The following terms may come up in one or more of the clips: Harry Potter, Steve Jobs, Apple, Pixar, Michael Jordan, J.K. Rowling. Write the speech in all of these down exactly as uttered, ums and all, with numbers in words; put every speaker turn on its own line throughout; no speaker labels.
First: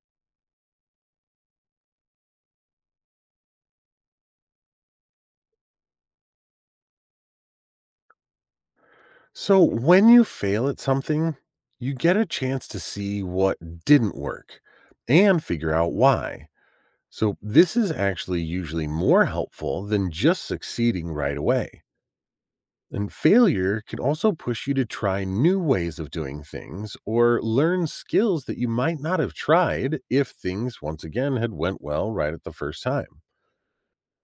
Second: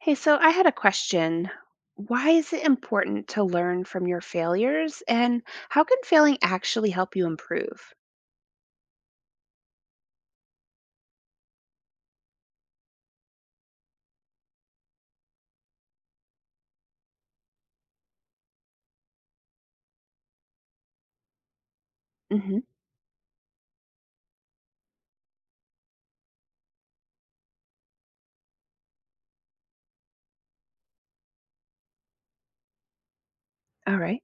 Hey, so I had a question. Why is it important to learn from your failures, and how can failing actually help you improve?
So, when you fail at something, you get a chance to see what didn't work and figure out why. So, this is actually usually more helpful than just succeeding right away.
Mhm.
And failure can also push you to try new ways of doing things or learn skills that you might not have tried if things once again had went well right at the first time.
All right.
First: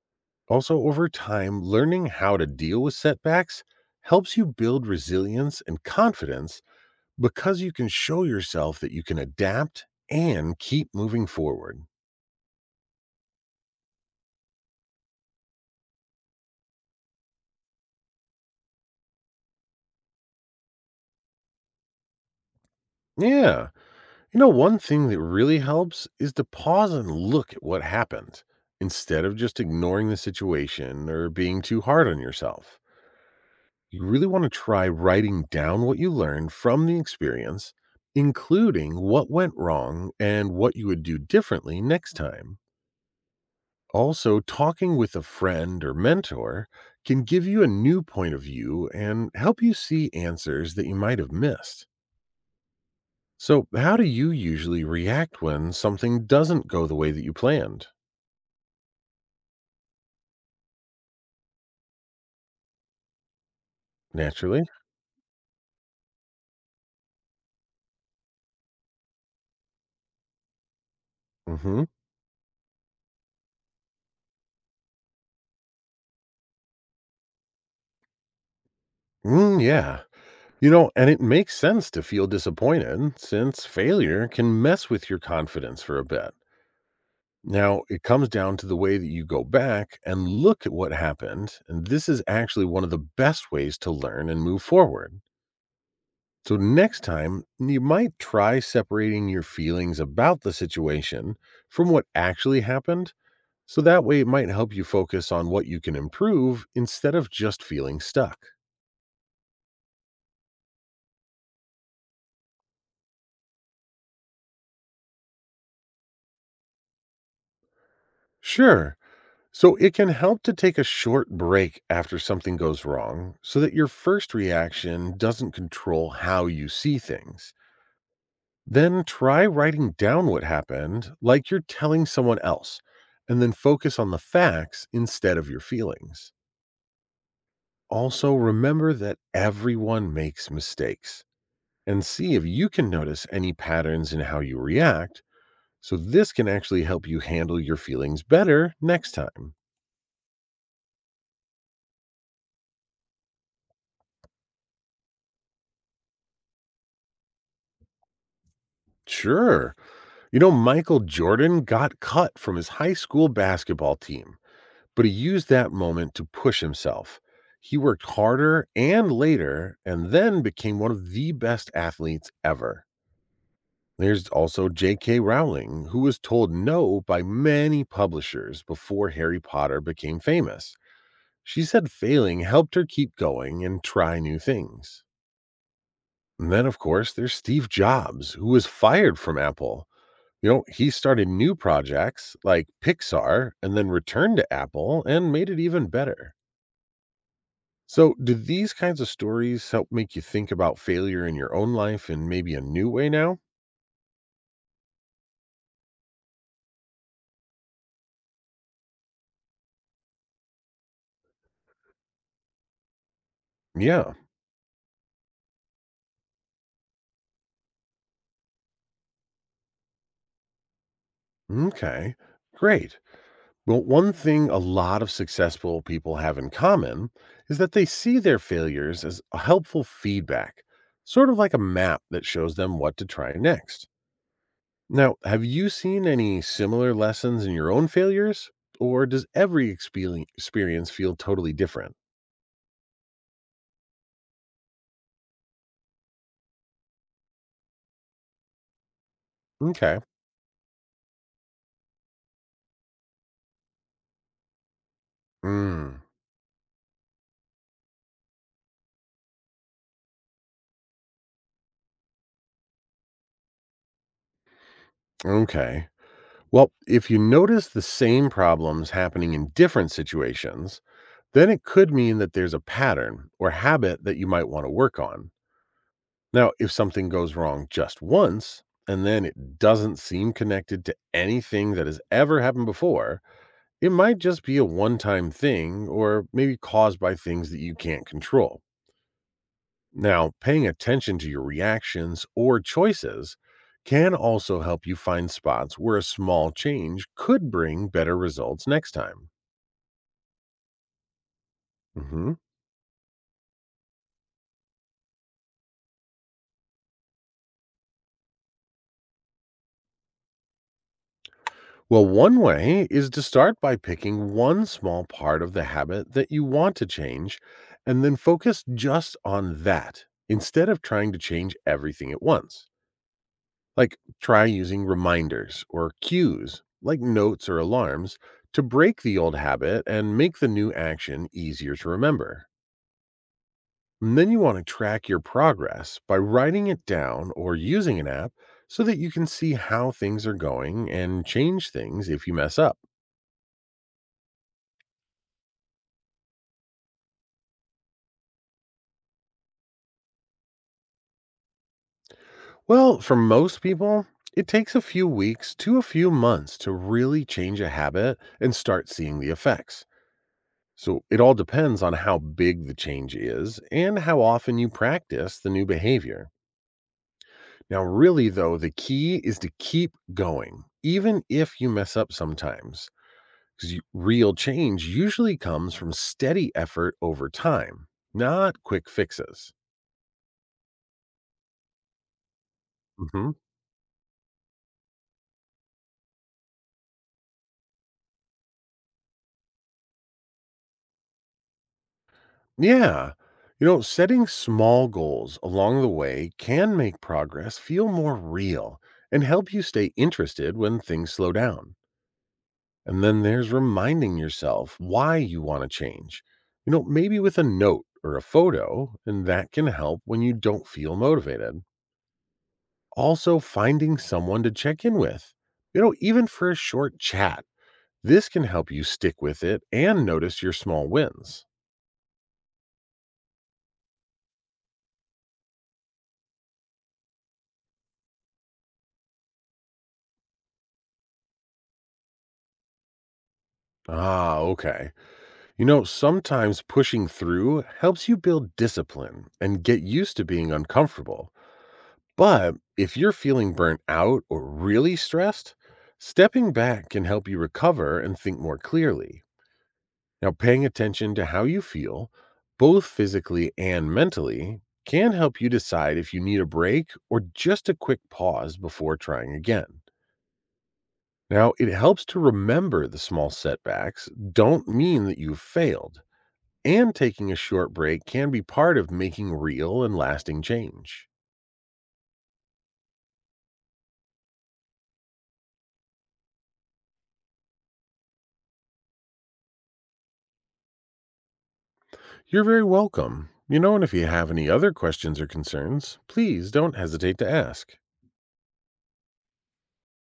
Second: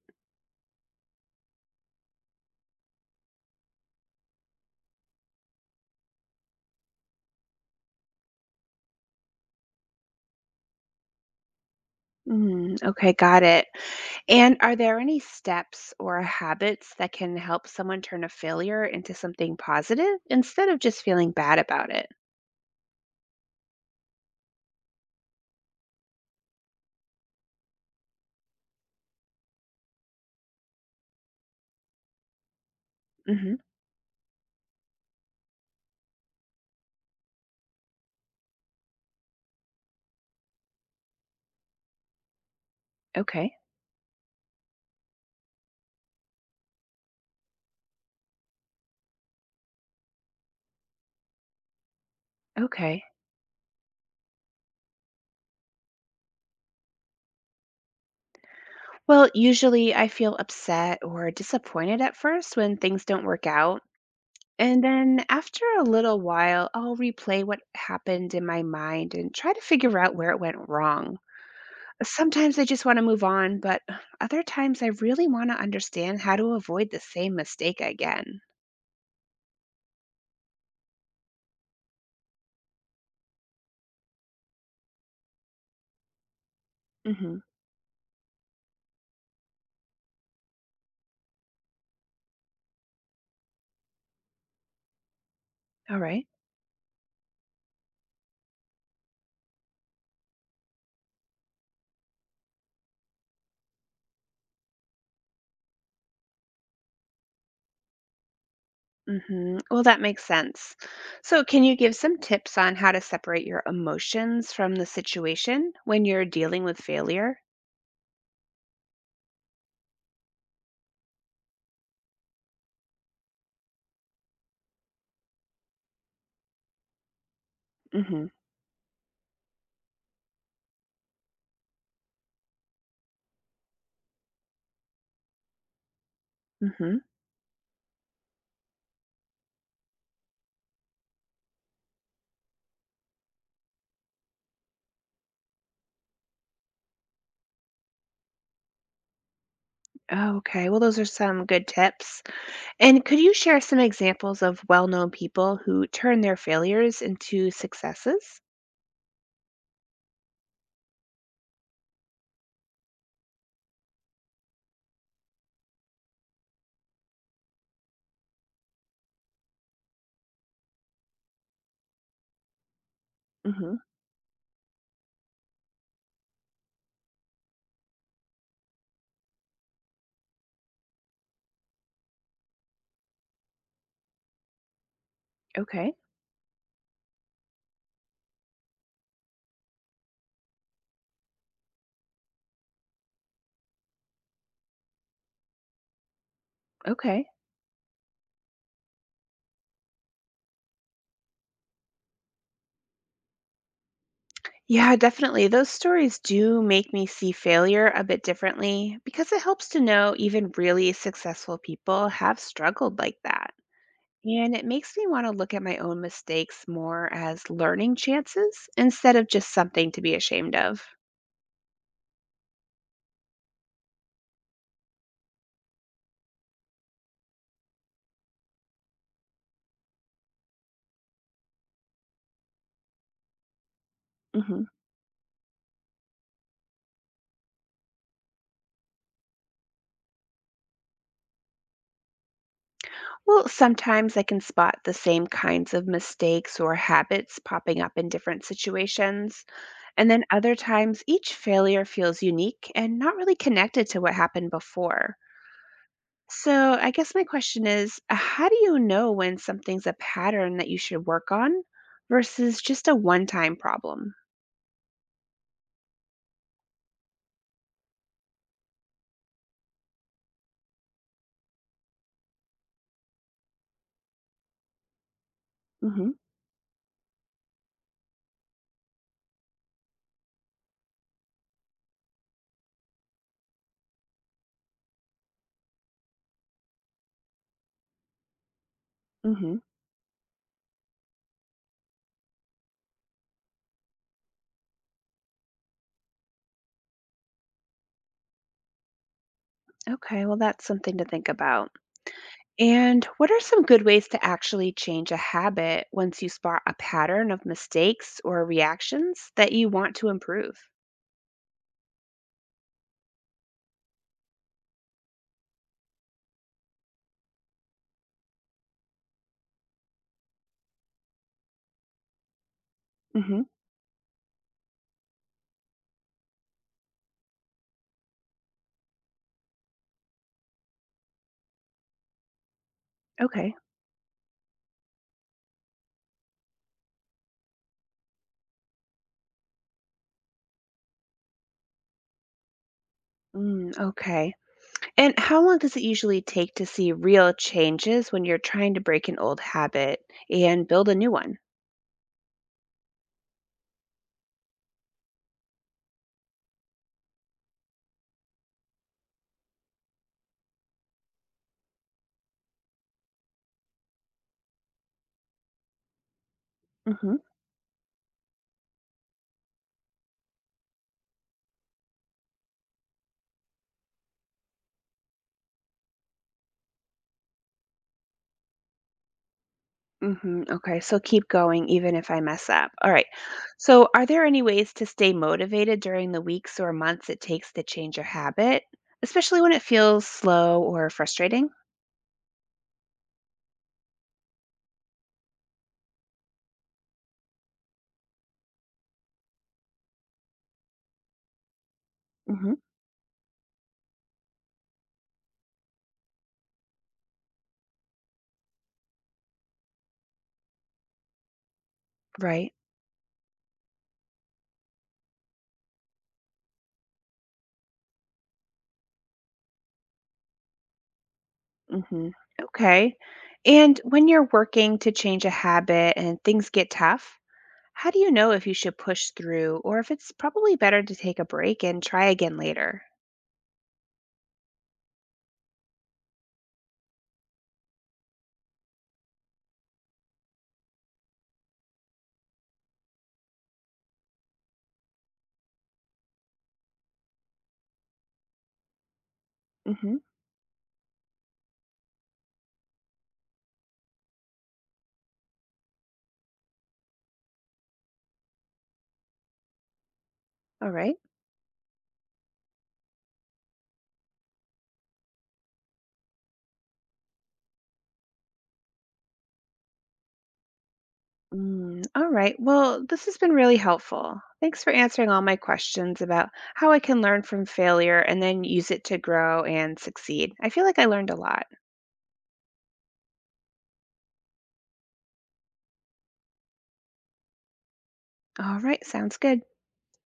Also, over time, learning how to deal with setbacks helps you build resilience and confidence because you can show yourself that you can adapt and keep moving forward.
Mm, okay, got it. And are there any steps or habits that can help someone turn a failure into something positive instead of just feeling bad about it?
Yeah. You know, one thing that really helps is to pause and look at what happened instead of just ignoring the situation or being too hard on yourself.
Hmm.
You really want to try writing down what you learned from the experience, including what went wrong and what you would do differently next time.
Okay.
Also, talking with a friend or mentor can give you a new point of view and help you see answers that you might have missed.
Okay.
So, how do you usually react when something doesn't go the way that you planned?
Well, usually I feel upset or disappointed at first when things don't work out.
Naturally.
And then after a little while, I'll replay what happened in my mind and try to figure out where it went wrong.
Mm-hmm.
Sometimes I just want to move on, but other times I really want to understand how to avoid the same mistake again.
Mm, yeah. You know, and it makes sense to feel disappointed since failure can mess with your confidence for a bit.
Mm-hmm.
Now, it comes down to the way that you go back and look at what happened. And this is actually one of the best ways to learn and move forward.
All right.
So, next time, you might try separating your feelings about the situation from what actually happened. So, that way, it might help you focus on what you can improve instead of just feeling stuck.
Mm-hmm. Well, that makes sense. So, can you give some tips on how to separate your emotions from the situation when you're dealing with failure?
Sure. So, it can help to take a short break after something goes wrong so that your first reaction doesn't control how you see things.
Mm-hmm.
Then try writing down what happened like you're telling someone else, and then focus on the facts instead of your feelings.
Mm-hmm.
Also, remember that everyone makes mistakes and see if you can notice any patterns in how you react. So, this can actually help you handle your feelings better next time.
Okay. Well, those are some good tips. And could you share some examples of well-known people who turn their failures into successes?
Sure. You know, Michael Jordan got cut from his high school basketball team, but he used that moment to push himself. He worked harder and later, and then became one of the best athletes ever.
Mhm.
There's also J K. Rowling, who was told no by many publishers before Harry Potter became famous. She said failing helped her keep going and try new things.
Okay.
And then, of course, there's Steve Jobs, who was fired from Apple. You know, he started new projects like Pixar and then returned to Apple and made it even better.
Okay.
So, do these kinds of stories help make you think about failure in your own life in maybe a new way now?
Yeah, definitely. Those stories do make me see failure a bit differently because it helps to know even really successful people have struggled like that.
Yeah.
And it makes me want to look at my own mistakes more as learning chances instead of just something to be ashamed of.
Okay. Great. Well, one thing a lot of successful people have in common is that they see their failures as a helpful feedback, sort of like a map that shows them what to try next. Now, have you seen any similar lessons in your own failures? Or does every expeli- experience feel totally different?
Well, sometimes I can spot the same kinds of mistakes or habits popping up in different situations.
Okay.
And then other times, each failure feels unique and not really connected to what happened before.
Mm,
So, I guess my question is uh, how do you know when something's a pattern that you should work on versus just a one time problem?
okay. Well, if you notice the same problems happening in different situations, then it could mean that there's a pattern or habit that you might want to work on.
Mm hmm.
Now, if something goes wrong just once, and then it doesn't seem connected to anything that has ever happened before, it might just be a one time thing or maybe caused by things that you can't control.
Mm hmm.
Now, paying attention to your reactions or choices can also help you find spots where a small change could bring better results next time.
Okay. Well, that's something to think about.
Mhm.
And what are some good ways to actually change a habit once you spot a pattern of mistakes or reactions that you want to improve?
Well, one way is to start by picking one small part of the habit that you want to change and then focus just on that instead of trying to change everything at once.
Hmm.
Like try using reminders or cues, like notes or alarms, to break the old habit and make the new action easier to remember.
Okay.
And then you want to track your progress by writing it down or using an app so that you can see how things are going and change things if you mess up.
Mm, okay. And how long does it usually take to see real changes when you're trying to break an old habit and build a new one?
Well, for most people, it takes a few weeks to a few months to really change a habit and start seeing the effects. So it all depends on how big the change is and how often you practice the new behavior.
Mhm.
Now, really, though, the key is to keep going, even if you mess up sometimes, because real change usually comes from steady effort over time, not quick fixes.
Hmm. Okay, so keep going even if I mess up. All right.
Mhm.
So, are there any ways to stay motivated during the weeks or months it takes to change a habit, especially when it feels slow or frustrating?
Yeah. You know, setting small goals along the way can make progress feel more real and help you stay interested when things slow down.
Hmm.
And then there's reminding yourself why you want to change. You know, maybe with a note or a photo, and that can help when you don't feel motivated.
Right.
Also, finding someone to check in with, you know, even for a short chat. This can help you stick with it and notice your small wins.
Hmm. Okay. And when you're working to change a habit and things get tough, how do you know if you should push through or if it's probably better to take a break and try again later?
Ah, okay. You know, sometimes pushing through helps you build discipline and get used to being uncomfortable. But if you're feeling burnt out or really stressed, stepping back can help you recover and think more clearly.
Mm-hmm.
Now, paying attention to how you feel, both physically and mentally, can help you decide if you need a break or just a quick pause before trying again.
All right.
Now, it helps to remember the small setbacks don't mean that you've failed. And taking a short break can be part of making real and lasting change.
Mm, all right. Well, this has been really helpful. Thanks for answering all my questions about how I can learn from failure and then use it to grow and succeed. I feel like I learned a lot.
You're very welcome. You know, and if you have any other questions or concerns, please don't hesitate to ask.
All right. Sounds good.